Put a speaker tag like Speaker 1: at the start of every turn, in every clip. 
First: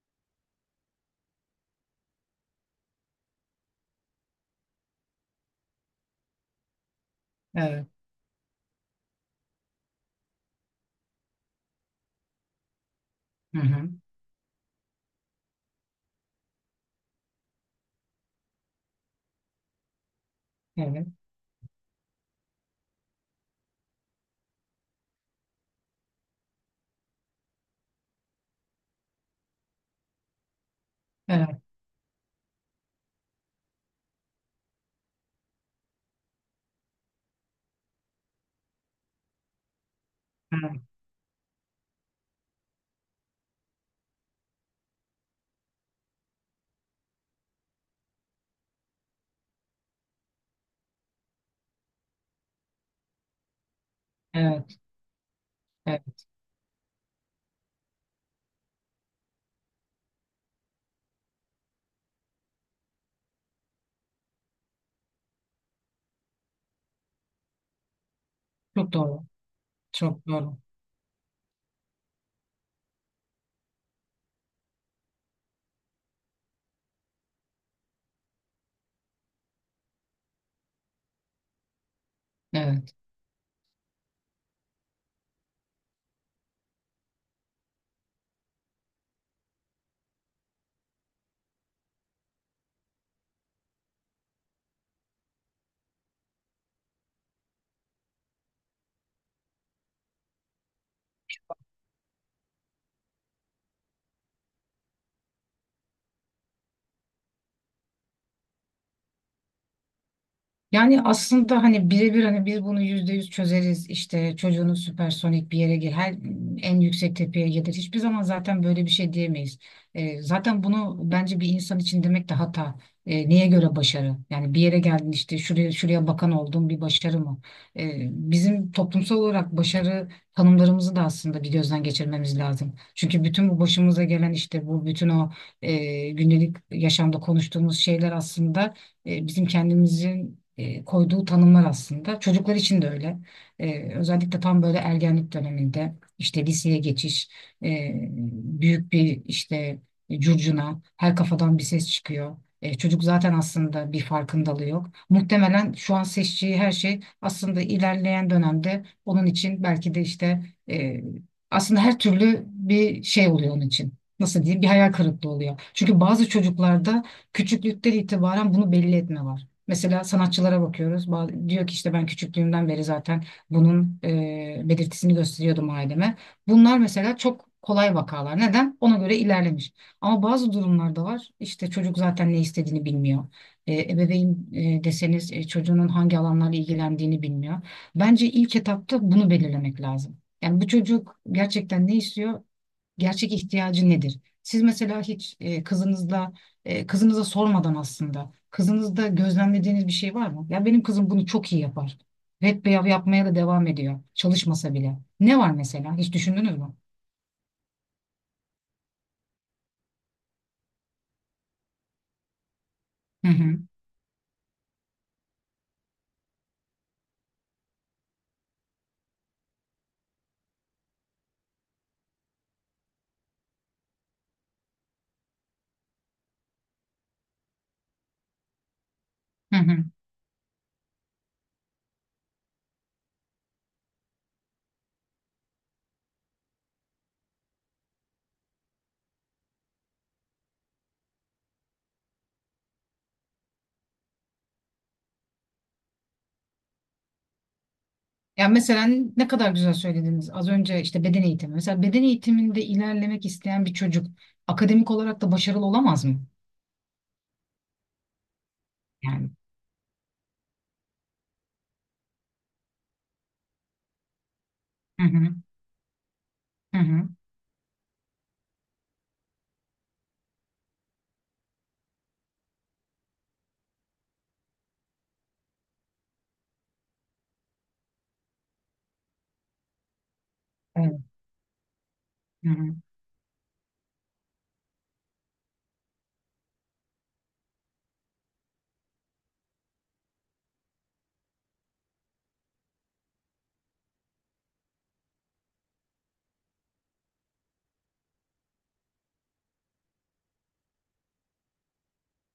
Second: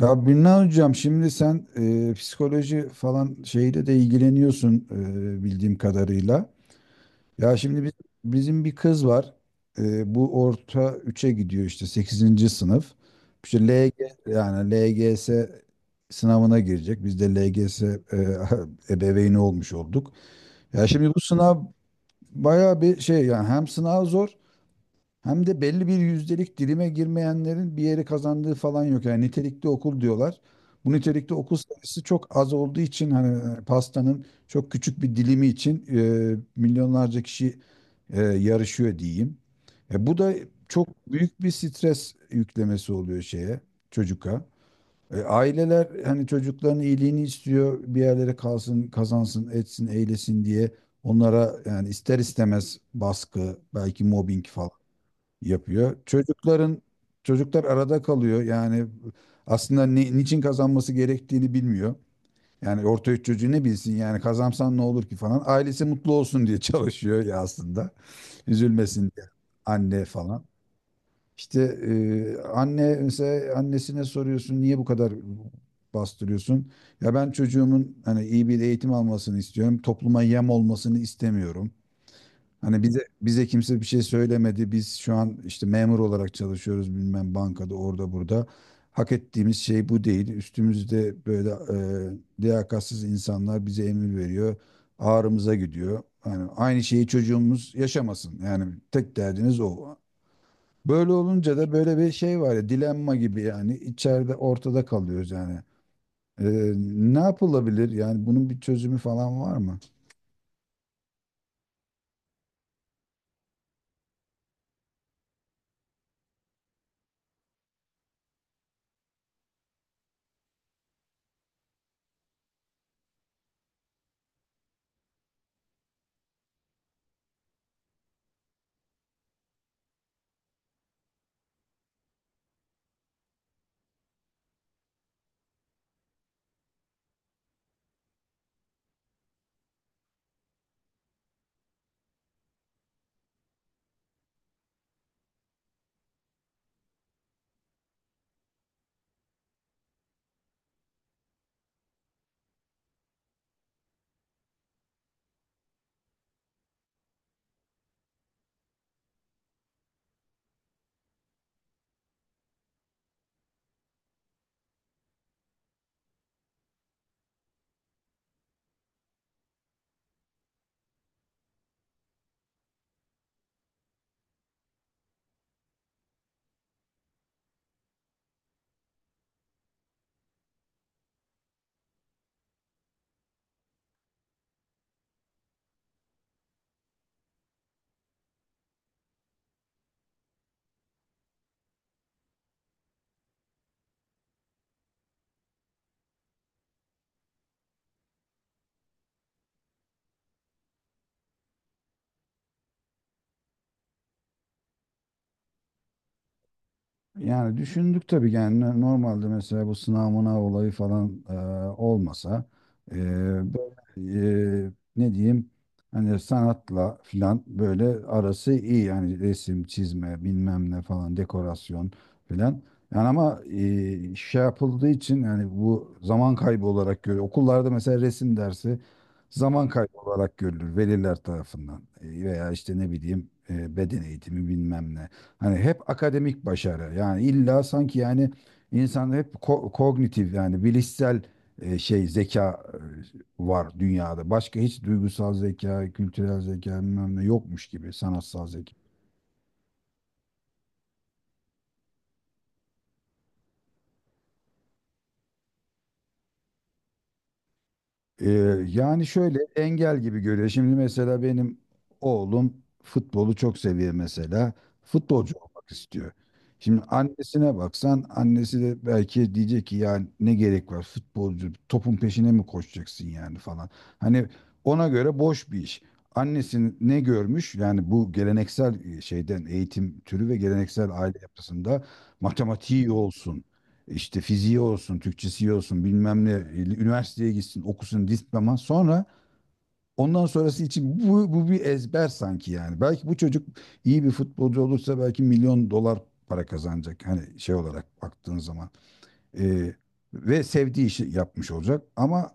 Speaker 1: Ya Birna hocam şimdi sen psikoloji falan şeyle de ilgileniyorsun bildiğim kadarıyla. Ya şimdi
Speaker 2: Evet.
Speaker 1: bizim bir kız var. Bu orta üçe gidiyor işte sekizinci sınıf.
Speaker 2: Hı
Speaker 1: İşte
Speaker 2: hı.
Speaker 1: LG yani LGS sınavına girecek. Biz de LGS e, ebeveyni olmuş olduk. Ya
Speaker 2: Evet.
Speaker 1: şimdi bu sınav bayağı bir şey yani hem sınav zor hem de belli bir yüzdelik dilime girmeyenlerin bir yeri kazandığı falan yok. Yani nitelikli okul diyorlar. Bu nitelikli okul
Speaker 2: Evet.
Speaker 1: sayısı çok az olduğu için hani pastanın çok küçük bir dilimi için milyonlarca kişi yarışıyor diyeyim. Bu da
Speaker 2: Evet.
Speaker 1: çok büyük bir stres yüklemesi oluyor çocuğa. Aileler hani çocukların iyiliğini istiyor, bir yerlere kalsın, kazansın, etsin, eylesin diye onlara yani ister istemez baskı, belki mobbing falan
Speaker 2: Evet.
Speaker 1: yapıyor.
Speaker 2: Evet.
Speaker 1: Çocuklar arada kalıyor. Yani aslında ne, niçin kazanması gerektiğini bilmiyor. Yani orta üç çocuğu ne bilsin yani kazansan ne olur ki falan. Ailesi mutlu olsun diye çalışıyor ya aslında.
Speaker 2: Çok
Speaker 1: Üzülmesin diye
Speaker 2: doğru.
Speaker 1: anne
Speaker 2: Çok
Speaker 1: falan.
Speaker 2: doğru.
Speaker 1: İşte e, anne mesela annesine soruyorsun niye bu kadar bastırıyorsun? Ya ben çocuğumun hani iyi bir eğitim almasını istiyorum. Topluma yem olmasını istemiyorum. Hani
Speaker 2: Evet.
Speaker 1: bize kimse bir şey söylemedi. Biz şu an işte memur olarak çalışıyoruz bilmem bankada orada burada. Hak ettiğimiz şey bu değil. Üstümüzde böyle liyakatsiz insanlar bize emir veriyor. Ağrımıza gidiyor. Yani aynı şeyi çocuğumuz yaşamasın. Yani tek derdiniz o. Böyle olunca da böyle bir şey var ya dilenma gibi yani içeride ortada kalıyoruz yani. E, ne yapılabilir? Yani bunun bir çözümü falan var mı?
Speaker 2: Yani aslında hani birebir hani biz bunu yüzde yüz çözeriz işte çocuğunuz süpersonik bir yere gir her en yüksek tepeye gelir hiçbir zaman zaten böyle bir şey diyemeyiz. Zaten bunu bence bir insan için demek de hata. Neye göre başarı? Yani bir yere geldin işte şuraya şuraya bakan oldun bir başarı mı? Bizim toplumsal olarak başarı tanımlarımızı da aslında bir gözden geçirmemiz lazım. Çünkü bütün bu başımıza gelen işte bu bütün o gündelik yaşamda konuştuğumuz şeyler aslında bizim kendimizin koyduğu tanımlar aslında. Çocuklar için de öyle. Özellikle tam böyle ergenlik döneminde işte liseye geçiş, e, büyük bir işte curcuna, her kafadan bir ses çıkıyor. Çocuk zaten aslında bir farkındalığı yok. Muhtemelen şu an seçtiği her şey aslında ilerleyen dönemde onun için belki de işte e, aslında her türlü bir şey oluyor onun için. Nasıl diyeyim? Bir hayal kırıklığı oluyor. Çünkü bazı çocuklarda küçüklükten itibaren bunu belli etme var. Mesela sanatçılara bakıyoruz. Diyor ki işte ben küçüklüğümden beri zaten bunun belirtisini gösteriyordum aileme. Bunlar mesela çok kolay vakalar. Neden? Ona göre ilerlemiş. Ama bazı durumlarda var. İşte çocuk zaten ne istediğini bilmiyor. Ebeveyn deseniz çocuğunun hangi alanlarla ilgilendiğini bilmiyor. Bence ilk etapta bunu belirlemek lazım. Yani bu çocuk gerçekten ne istiyor? Gerçek ihtiyacı nedir? Siz mesela hiç kızınıza sormadan aslında kızınızda gözlemlediğiniz bir şey var mı? Ya benim kızım bunu çok iyi yapar. Hep beyav yapmaya da devam ediyor. Çalışmasa bile. Ne var mesela? Hiç düşündünüz mü?
Speaker 1: Yani düşündük tabii yani normalde mesela bu sınav mınav olayı falan olmasa e,
Speaker 2: Hı hı.
Speaker 1: böyle, ne diyeyim hani sanatla filan böyle arası iyi yani resim çizme bilmem ne falan dekorasyon filan yani ama şey yapıldığı için yani bu zaman kaybı olarak görüyor. Okullarda mesela resim dersi
Speaker 2: Hı
Speaker 1: zaman
Speaker 2: hı.
Speaker 1: kaybı olarak görülür veliler tarafından. Veya işte ne bileyim beden eğitimi bilmem ne. Hani hep akademik başarı. Yani illa sanki yani insan hep kognitif yani bilişsel şey zeka var dünyada. Başka hiç duygusal zeka, kültürel zeka bilmem ne yokmuş gibi sanatsal
Speaker 2: Ya
Speaker 1: zeka.
Speaker 2: mesela ne kadar güzel söylediniz. Az önce işte beden eğitimi. Mesela beden eğitiminde ilerlemek isteyen bir çocuk akademik olarak da başarılı olamaz mı?
Speaker 1: Ee, yani
Speaker 2: Yani.
Speaker 1: şöyle engel gibi görüyor. Şimdi mesela benim oğlum futbolu çok seviyor mesela.
Speaker 2: Hı hı.
Speaker 1: Futbolcu olmak istiyor.
Speaker 2: Hı
Speaker 1: Şimdi
Speaker 2: hı.
Speaker 1: annesine baksan annesi de belki diyecek ki yani ne gerek var futbolcu topun peşine mi koşacaksın yani falan. Hani ona göre boş bir iş. Annesini ne görmüş yani bu geleneksel şeyden eğitim türü ve geleneksel
Speaker 2: Evet.
Speaker 1: aile yapısında
Speaker 2: Hı hı.
Speaker 1: matematiği iyi olsun işte fiziği olsun, Türkçesi olsun, bilmem ne, üniversiteye gitsin, okusun diploma. Sonra ondan sonrası için bu, bu bir ezber sanki yani. Belki bu çocuk iyi bir futbolcu olursa belki milyon dolar para kazanacak. Hani şey olarak baktığın zaman. Ee, ve sevdiği işi yapmış olacak. Ama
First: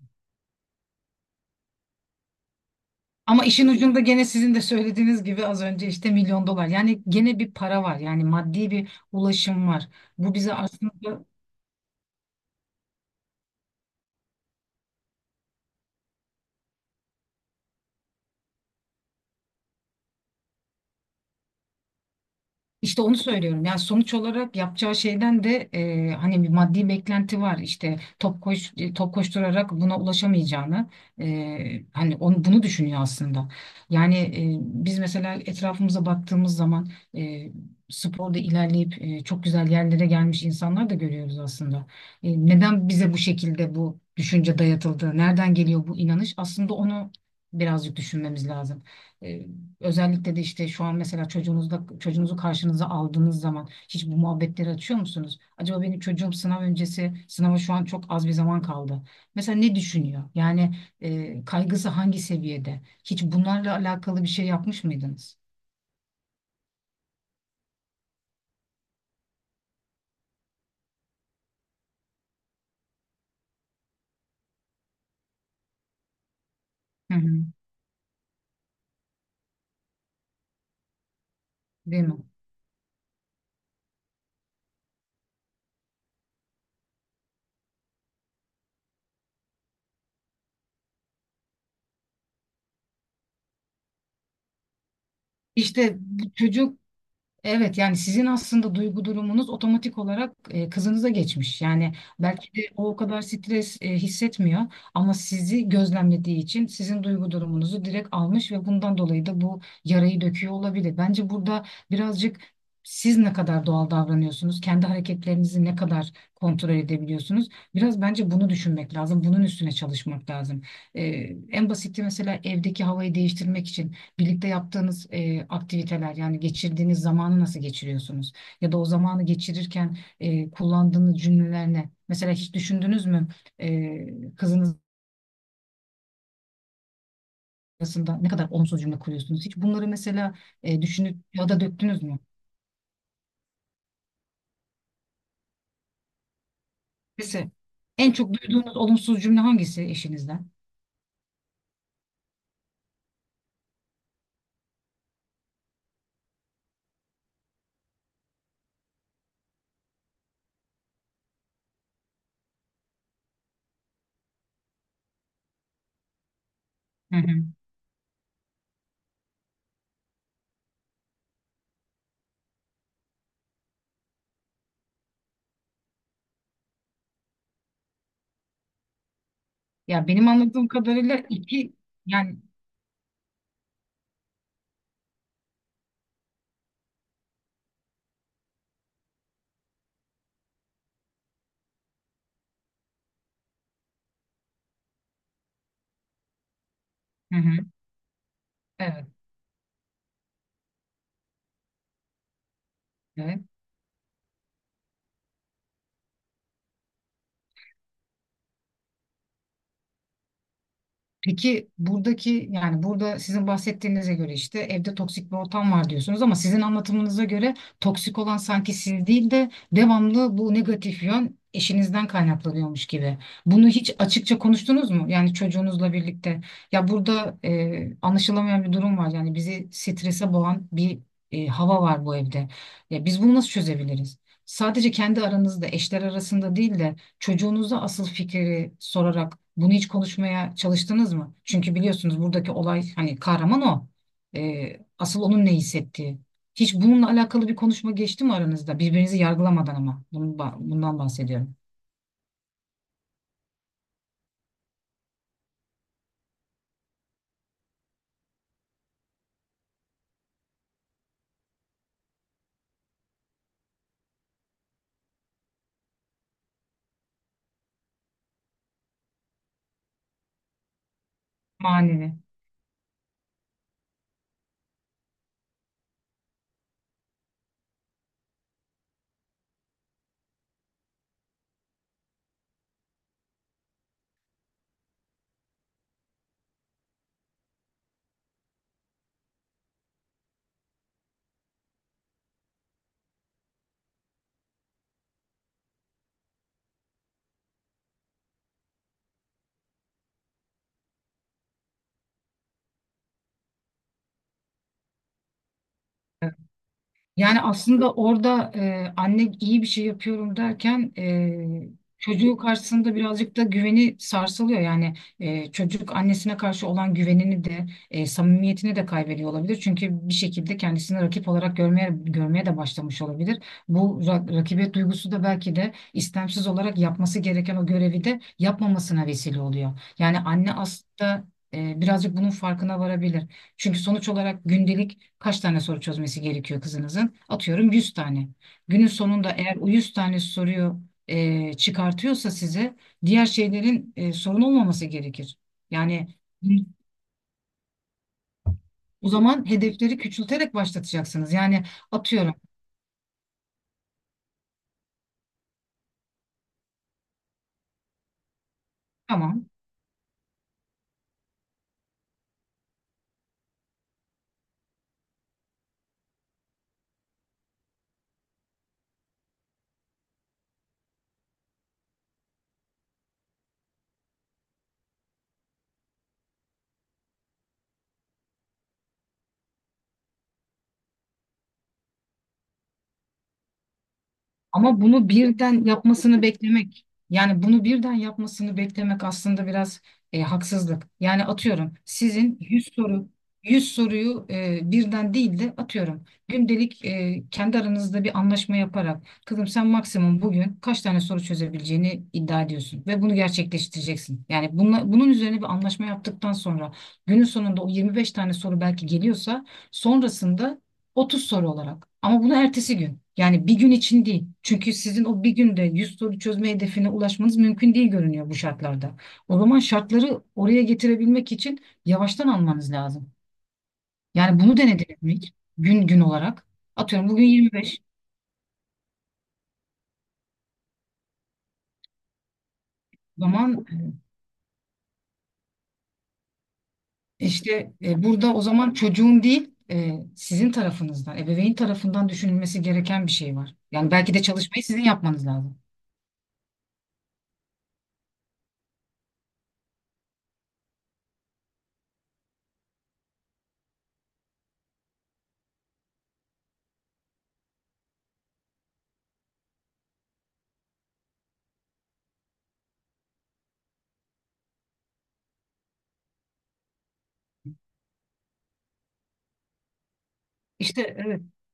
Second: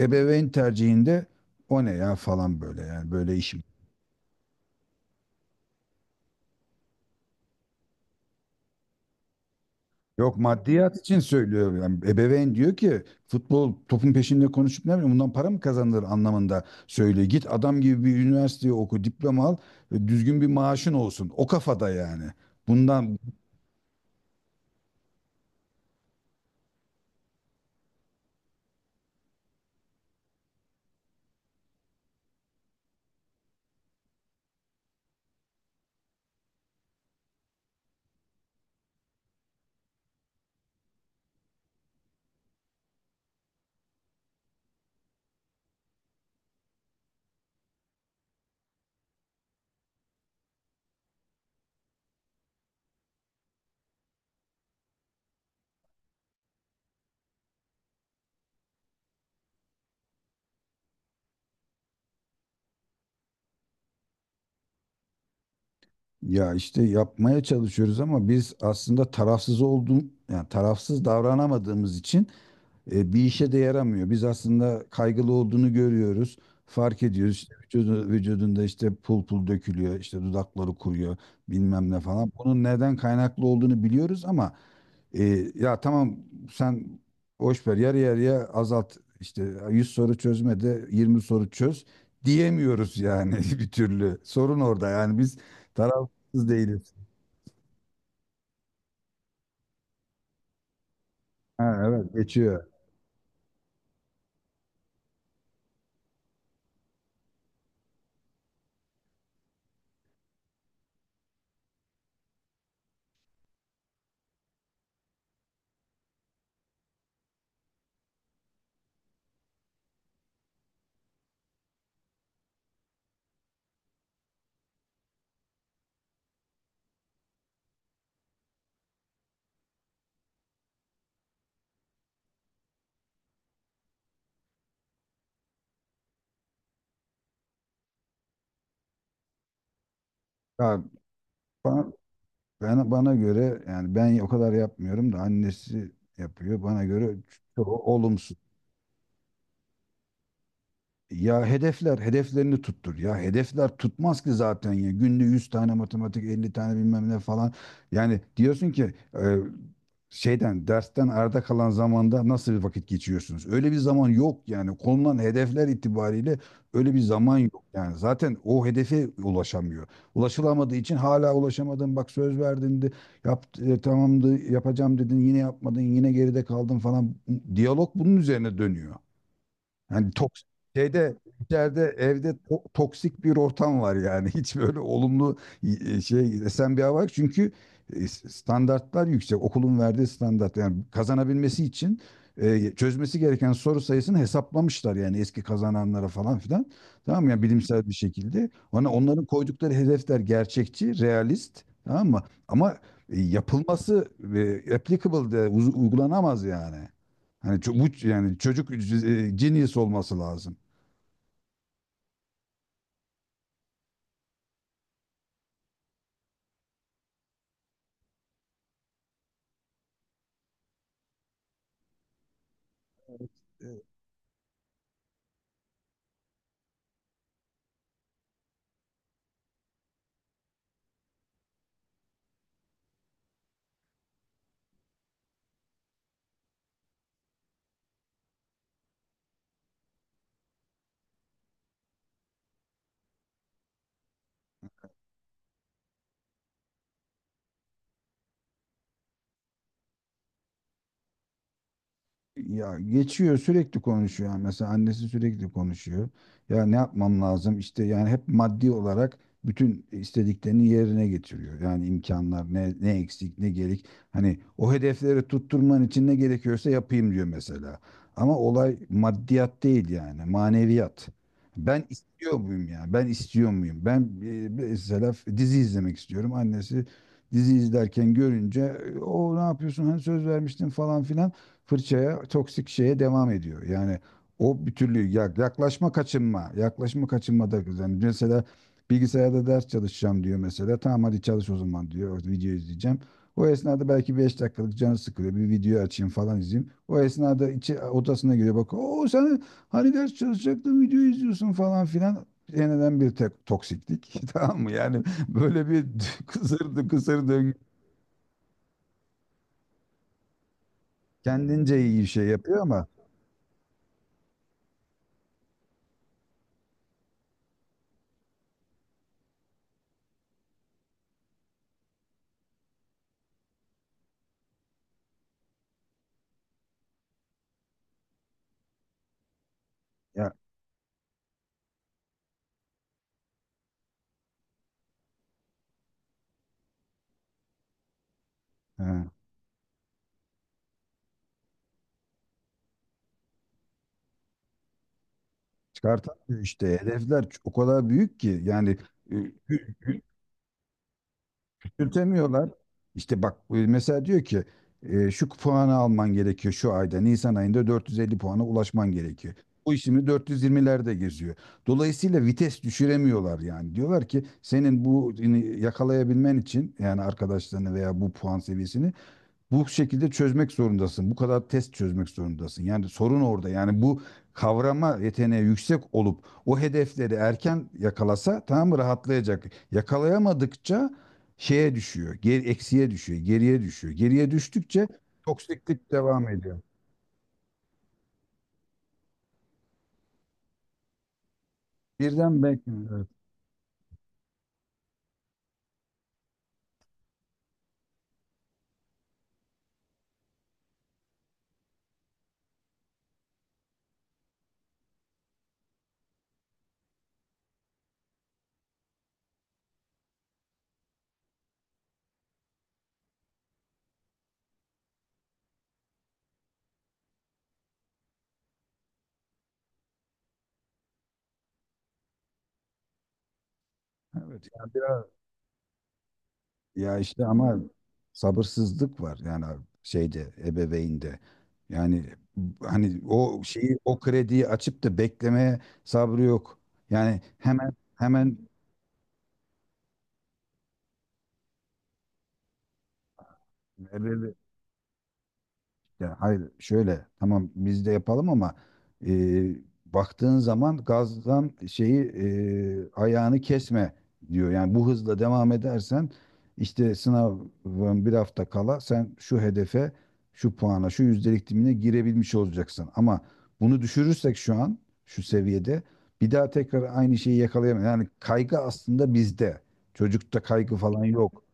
Speaker 1: ebeveyn tercihinde o ne ya falan böyle yani böyle
Speaker 2: Ama
Speaker 1: iş mi?
Speaker 2: işin ucunda gene sizin de söylediğiniz gibi az önce işte milyon dolar. Yani gene bir para var. Yani maddi bir ulaşım var. Bu
Speaker 1: Yok
Speaker 2: bize
Speaker 1: maddiyat için
Speaker 2: aslında.
Speaker 1: söylüyor. Yani ebeveyn diyor ki futbol topun peşinde konuşup ne bileyim bundan para mı kazanılır anlamında söylüyor. Git adam gibi bir üniversiteye oku, diploma al, düzgün bir maaşın olsun. O kafada yani.
Speaker 2: İşte onu
Speaker 1: Bundan
Speaker 2: söylüyorum. Yani sonuç olarak yapacağı şeyden de hani bir maddi beklenti var. İşte top koşturarak buna ulaşamayacağını hani onu bunu düşünüyor aslında. Yani biz mesela etrafımıza baktığımız zaman e, sporda ilerleyip çok güzel yerlere gelmiş insanlar da görüyoruz aslında. Neden bize bu şekilde bu düşünce dayatıldı? Nereden geliyor bu inanış? Aslında onu birazcık düşünmemiz lazım. E, Özellikle de işte şu an mesela çocuğunuzu karşınıza aldığınız zaman hiç bu muhabbetleri açıyor musunuz? Acaba benim çocuğum sınava şu an çok az bir zaman kaldı. Mesela ne düşünüyor? Yani kaygısı hangi seviyede? Hiç bunlarla alakalı bir şey yapmış mıydınız?
Speaker 1: ya işte yapmaya çalışıyoruz ama biz aslında tarafsız olduğum yani tarafsız davranamadığımız için bir işe de yaramıyor. Biz aslında kaygılı olduğunu görüyoruz. Fark
Speaker 2: Hı hı,
Speaker 1: ediyoruz. İşte vücudunda işte pul pul dökülüyor, işte dudakları kuruyor, bilmem ne
Speaker 2: değil mi?
Speaker 1: falan. Bunun neden kaynaklı olduğunu biliyoruz ama e, ya tamam sen boş ver yarı yarıya azalt işte 100 soru çözme de 20 soru çöz diyemiyoruz yani bir türlü. Sorun orada yani biz
Speaker 2: İşte bu
Speaker 1: tarafsız
Speaker 2: çocuğu.
Speaker 1: değiliz.
Speaker 2: Evet, yani sizin aslında duygu durumunuz otomatik olarak kızınıza geçmiş.
Speaker 1: Ha,
Speaker 2: Yani
Speaker 1: evet
Speaker 2: belki
Speaker 1: geçiyor.
Speaker 2: de o o kadar stres hissetmiyor ama sizi gözlemlediği için sizin duygu durumunuzu direkt almış ve bundan dolayı da bu yarayı döküyor olabilir. Bence burada birazcık siz ne kadar doğal davranıyorsunuz, kendi hareketlerinizi ne kadar kontrol edebiliyorsunuz. Biraz bence bunu düşünmek lazım, bunun üstüne çalışmak lazım. E, En basiti mesela evdeki havayı değiştirmek için. Birlikte yaptığınız aktiviteler yani geçirdiğiniz zamanı nasıl geçiriyorsunuz? Ya da o zamanı geçirirken kullandığınız cümleler ne? Mesela hiç düşündünüz mü kızınız arasında ne kadar olumsuz cümle kuruyorsunuz? Hiç bunları mesela
Speaker 1: Ya,
Speaker 2: düşünüp ya da döktünüz mü?
Speaker 1: bana göre yani ben o kadar yapmıyorum da annesi yapıyor. Bana göre
Speaker 2: Mesela
Speaker 1: çok
Speaker 2: en çok
Speaker 1: olumsuz.
Speaker 2: duyduğunuz olumsuz cümle hangisi eşinizden?
Speaker 1: Ya hedefler, hedeflerini tuttur. Ya hedefler tutmaz ki zaten ya. Günde 100 tane matematik, 50 tane bilmem ne falan. Yani diyorsun ki dersten arda kalan zamanda nasıl bir vakit geçiriyorsunuz? Öyle bir zaman yok yani. Konulan hedefler itibariyle öyle bir
Speaker 2: Hı hı.
Speaker 1: zaman yok. Yani zaten o hedefe ulaşamıyor. Ulaşılamadığı için hala ulaşamadın. Bak söz verdin de tamamdı yapacağım dedin. Yine yapmadın, yine geride kaldın falan. Diyalog bunun üzerine dönüyor.
Speaker 2: Ya
Speaker 1: Hani
Speaker 2: benim
Speaker 1: toks
Speaker 2: anladığım
Speaker 1: şeyde
Speaker 2: kadarıyla iki
Speaker 1: içeride evde
Speaker 2: yani.
Speaker 1: toksik bir ortam var yani. Hiç böyle olumlu şey esen bir hava yok. Çünkü standartlar yüksek. Okulun verdiği standart yani kazanabilmesi için çözmesi gereken soru sayısını hesaplamışlar yani eski kazananlara falan filan. Tamam mı?
Speaker 2: Hı
Speaker 1: Yani
Speaker 2: hı.
Speaker 1: bilimsel bir şekilde. Ona
Speaker 2: Evet.
Speaker 1: onların koydukları hedefler gerçekçi, realist. Tamam mı? Ama
Speaker 2: Evet.
Speaker 1: yapılması applicable de uygulanamaz yani. Hani bu yani çocuk genius olması lazım.
Speaker 2: Peki buradaki yani burada sizin bahsettiğinize göre işte evde toksik bir ortam var diyorsunuz ama sizin anlatımınıza göre toksik olan sanki siz değil de devamlı bu negatif yön eşinizden kaynaklanıyormuş gibi. Bunu
Speaker 1: Evet.
Speaker 2: hiç açıkça konuştunuz mu? Yani çocuğunuzla birlikte. Ya burada anlaşılamayan bir durum var. Yani bizi strese boğan bir hava var bu evde. Ya biz bunu nasıl çözebiliriz? Sadece kendi aranızda, eşler arasında değil de çocuğunuza asıl fikri sorarak bunu hiç konuşmaya çalıştınız mı? Çünkü biliyorsunuz buradaki olay hani kahraman o. Asıl onun ne hissettiği. Hiç bununla alakalı bir konuşma geçti mi aranızda? Birbirinizi yargılamadan ama. Bundan bahsediyorum.
Speaker 1: Ya geçiyor sürekli konuşuyor. Yani mesela annesi sürekli konuşuyor. Ya ne yapmam lazım? İşte yani hep maddi olarak bütün istediklerini yerine getiriyor. Yani imkanlar ne, ne eksik ne gerek. Hani o hedefleri tutturman için ne gerekiyorsa yapayım diyor mesela. Ama olay maddiyat değil yani maneviyat. Ben
Speaker 2: Manevi.
Speaker 1: istiyor muyum ya? Ben istiyor muyum? Ben mesela dizi izlemek istiyorum. Annesi dizi izlerken görünce, "O ne yapıyorsun? Hani söz vermiştin," falan filan fırçaya, toksik şeye devam ediyor. Yani o bir türlü yaklaşma kaçınma, yaklaşma kaçınma da yani mesela bilgisayarda ders çalışacağım diyor mesela. Tamam hadi çalış o zaman diyor. Video izleyeceğim. O esnada belki 5 dakikalık canı sıkılıyor. Bir video açayım falan izleyeyim. O esnada içi odasına giriyor bak. O sen hani ders çalışacaktın video izliyorsun falan filan. Yeniden bir tek toksiklik. Tamam mı? Yani böyle bir kısır
Speaker 2: Yani
Speaker 1: döngü.
Speaker 2: aslında orada anne iyi bir şey yapıyorum derken
Speaker 1: Kendince iyi şey
Speaker 2: çocuğu
Speaker 1: yapıyor ama
Speaker 2: karşısında birazcık da güveni sarsılıyor. Yani çocuk annesine karşı olan güvenini de samimiyetini de kaybediyor olabilir. Çünkü bir şekilde kendisini rakip olarak görmeye görmeye de başlamış olabilir. Bu rakibet duygusu da belki de istemsiz olarak yapması gereken o görevi de yapmamasına vesile oluyor. Yani
Speaker 1: ya
Speaker 2: anne aslında birazcık bunun farkına varabilir. Çünkü sonuç olarak gündelik. Kaç tane soru çözmesi gerekiyor kızınızın? Atıyorum 100 tane. Günün
Speaker 1: he.
Speaker 2: sonunda eğer o 100 tane soruyu çıkartıyorsa size diğer şeylerin sorun olmaması gerekir. Yani
Speaker 1: Çıkartamıyor işte. Hedefler o kadar büyük ki yani
Speaker 2: o
Speaker 1: e,
Speaker 2: zaman hedefleri küçülterek başlatacaksınız. Yani atıyorum
Speaker 1: küçültemiyorlar. İşte bak mesela diyor ki şu puanı alman gerekiyor şu ayda. Nisan ayında 450 puana ulaşman gerekiyor.
Speaker 2: tamam.
Speaker 1: Bu işini 420'lerde geziyor. Dolayısıyla vites düşüremiyorlar yani. Diyorlar ki senin bu ini yakalayabilmen için yani arkadaşlarını veya bu puan seviyesini bu şekilde çözmek zorundasın. Bu kadar test çözmek zorundasın. Yani sorun orada. Yani bu kavrama yeteneği yüksek olup o hedefleri erken yakalasa tamam mı rahatlayacak. Yakalayamadıkça şeye düşüyor. Eksiye düşüyor. Geriye düşüyor. Geriye
Speaker 2: Ama
Speaker 1: düştükçe
Speaker 2: bunu birden
Speaker 1: toksiklik
Speaker 2: yapmasını
Speaker 1: devam ediyor.
Speaker 2: beklemek, yani bunu birden yapmasını beklemek aslında biraz haksızlık. Yani atıyorum sizin
Speaker 1: Birden
Speaker 2: 100
Speaker 1: belki evet.
Speaker 2: soru 100 soruyu birden değil de atıyorum gündelik kendi aranızda bir anlaşma yaparak kızım sen maksimum bugün kaç tane soru çözebileceğini iddia ediyorsun ve bunu gerçekleştireceksin. Yani bunun üzerine bir anlaşma yaptıktan sonra günün sonunda o 25 tane soru belki geliyorsa sonrasında 30 soru olarak. Ama bunu ertesi gün. Yani bir gün için değil. Çünkü sizin o bir günde 100 soru çözme hedefine ulaşmanız mümkün değil görünüyor bu şartlarda. O zaman şartları oraya getirebilmek için yavaştan almanız lazım. Yani
Speaker 1: Evet.
Speaker 2: bunu
Speaker 1: Yani
Speaker 2: denediniz
Speaker 1: biraz.
Speaker 2: mi hiç? Gün gün olarak.
Speaker 1: Ya
Speaker 2: Atıyorum
Speaker 1: işte
Speaker 2: bugün
Speaker 1: ama
Speaker 2: 25.
Speaker 1: sabırsızlık var yani şeyde ebeveynde. Yani hani
Speaker 2: O
Speaker 1: o
Speaker 2: zaman
Speaker 1: şeyi o krediyi açıp da beklemeye sabrı yok. Yani hemen
Speaker 2: burada
Speaker 1: hemen.
Speaker 2: o zaman çocuğun değil sizin tarafınızdan, ebeveyn tarafından düşünülmesi gereken bir şey var. Yani belki de çalışmayı sizin yapmanız lazım.
Speaker 1: Ya hayır şöyle tamam biz de yapalım ama e, baktığın zaman gazdan şeyi ayağını kesme diyor. Yani bu hızla devam edersen işte sınavın bir hafta kala sen şu hedefe, şu puana, şu yüzdelik dilimine girebilmiş olacaksın. Ama bunu düşürürsek şu an şu seviyede bir daha tekrar aynı şeyi yakalayamayız. Yani kaygı aslında bizde. Çocukta kaygı
Speaker 2: İşte
Speaker 1: falan
Speaker 2: evet.
Speaker 1: yok.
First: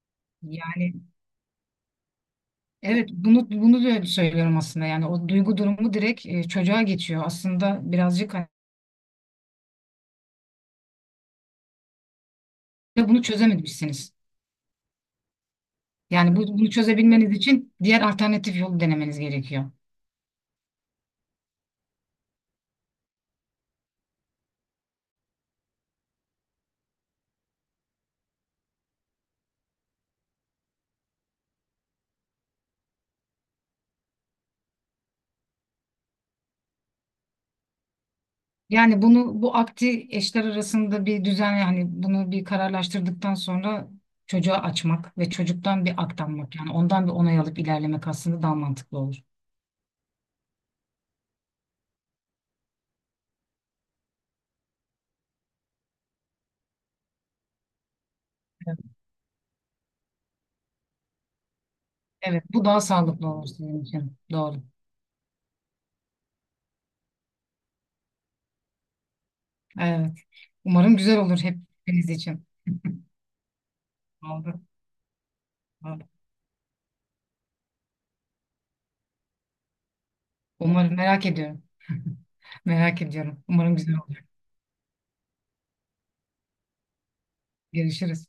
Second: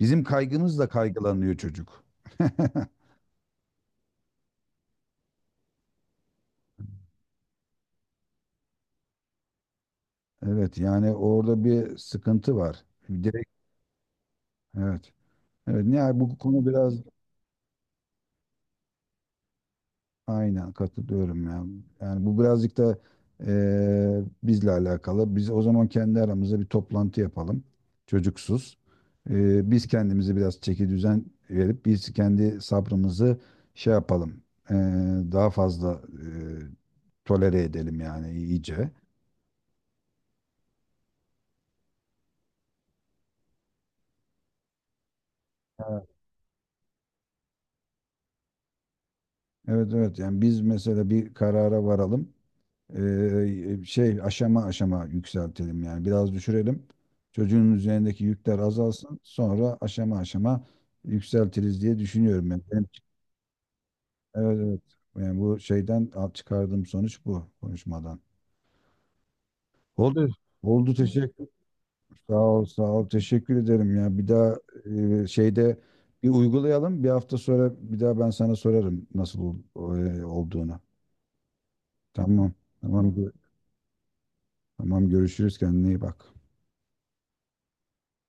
Speaker 1: Bizim kaygımızla
Speaker 2: Yani
Speaker 1: kaygılanıyor çocuk.
Speaker 2: evet, bunu da söylüyorum aslında. Yani o duygu durumu direkt çocuğa geçiyor. Aslında birazcık hani.
Speaker 1: Evet yani orada bir sıkıntı var.
Speaker 2: Ve bunu
Speaker 1: Direkt
Speaker 2: çözememişsiniz.
Speaker 1: evet. Evet yani
Speaker 2: Yani
Speaker 1: bu konu
Speaker 2: bunu
Speaker 1: biraz
Speaker 2: çözebilmeniz için diğer alternatif yolu denemeniz gerekiyor.
Speaker 1: aynen katılıyorum ya. Yani bu birazcık da bizle alakalı. Biz o zaman kendi aramızda bir toplantı yapalım. Çocuksuz. Biz kendimizi biraz çeki düzen verip biz kendi sabrımızı şey yapalım. Eee, daha fazla tolere edelim yani iyice.
Speaker 2: Yani bunu bu akti eşler arasında bir düzen yani bunu bir kararlaştırdıktan sonra çocuğa açmak ve çocuktan bir
Speaker 1: Evet
Speaker 2: aktanmak yani ondan bir onay alıp ilerlemek aslında daha mantıklı olur.
Speaker 1: evet evet. Yani biz mesela bir karara varalım. Şey aşama aşama yükseltelim yani biraz düşürelim. Çocuğun üzerindeki yükler
Speaker 2: Evet,
Speaker 1: azalsın. Sonra aşama aşama yükseltiriz diye
Speaker 2: evet,
Speaker 1: düşünüyorum ben.
Speaker 2: bu daha sağlıklı olur sizin için. Doğru.
Speaker 1: Evet evet. Yani bu şeyden çıkardığım sonuç bu konuşmadan.
Speaker 2: Evet.
Speaker 1: Oldu. Oldu
Speaker 2: Umarım güzel olur
Speaker 1: teşekkür.
Speaker 2: hepiniz
Speaker 1: Sağ
Speaker 2: için.
Speaker 1: ol sağ ol teşekkür ederim ya. Bir daha
Speaker 2: Oldu.
Speaker 1: şeyde bir uygulayalım. Bir hafta sonra bir daha ben sana sorarım nasıl olduğunu.
Speaker 2: Umarım merak ediyorum.
Speaker 1: Tamam.
Speaker 2: Merak
Speaker 1: Tamam.
Speaker 2: ediyorum. Umarım güzel olur.
Speaker 1: Tamam görüşürüz kendine iyi bak.
Speaker 2: Görüşürüz.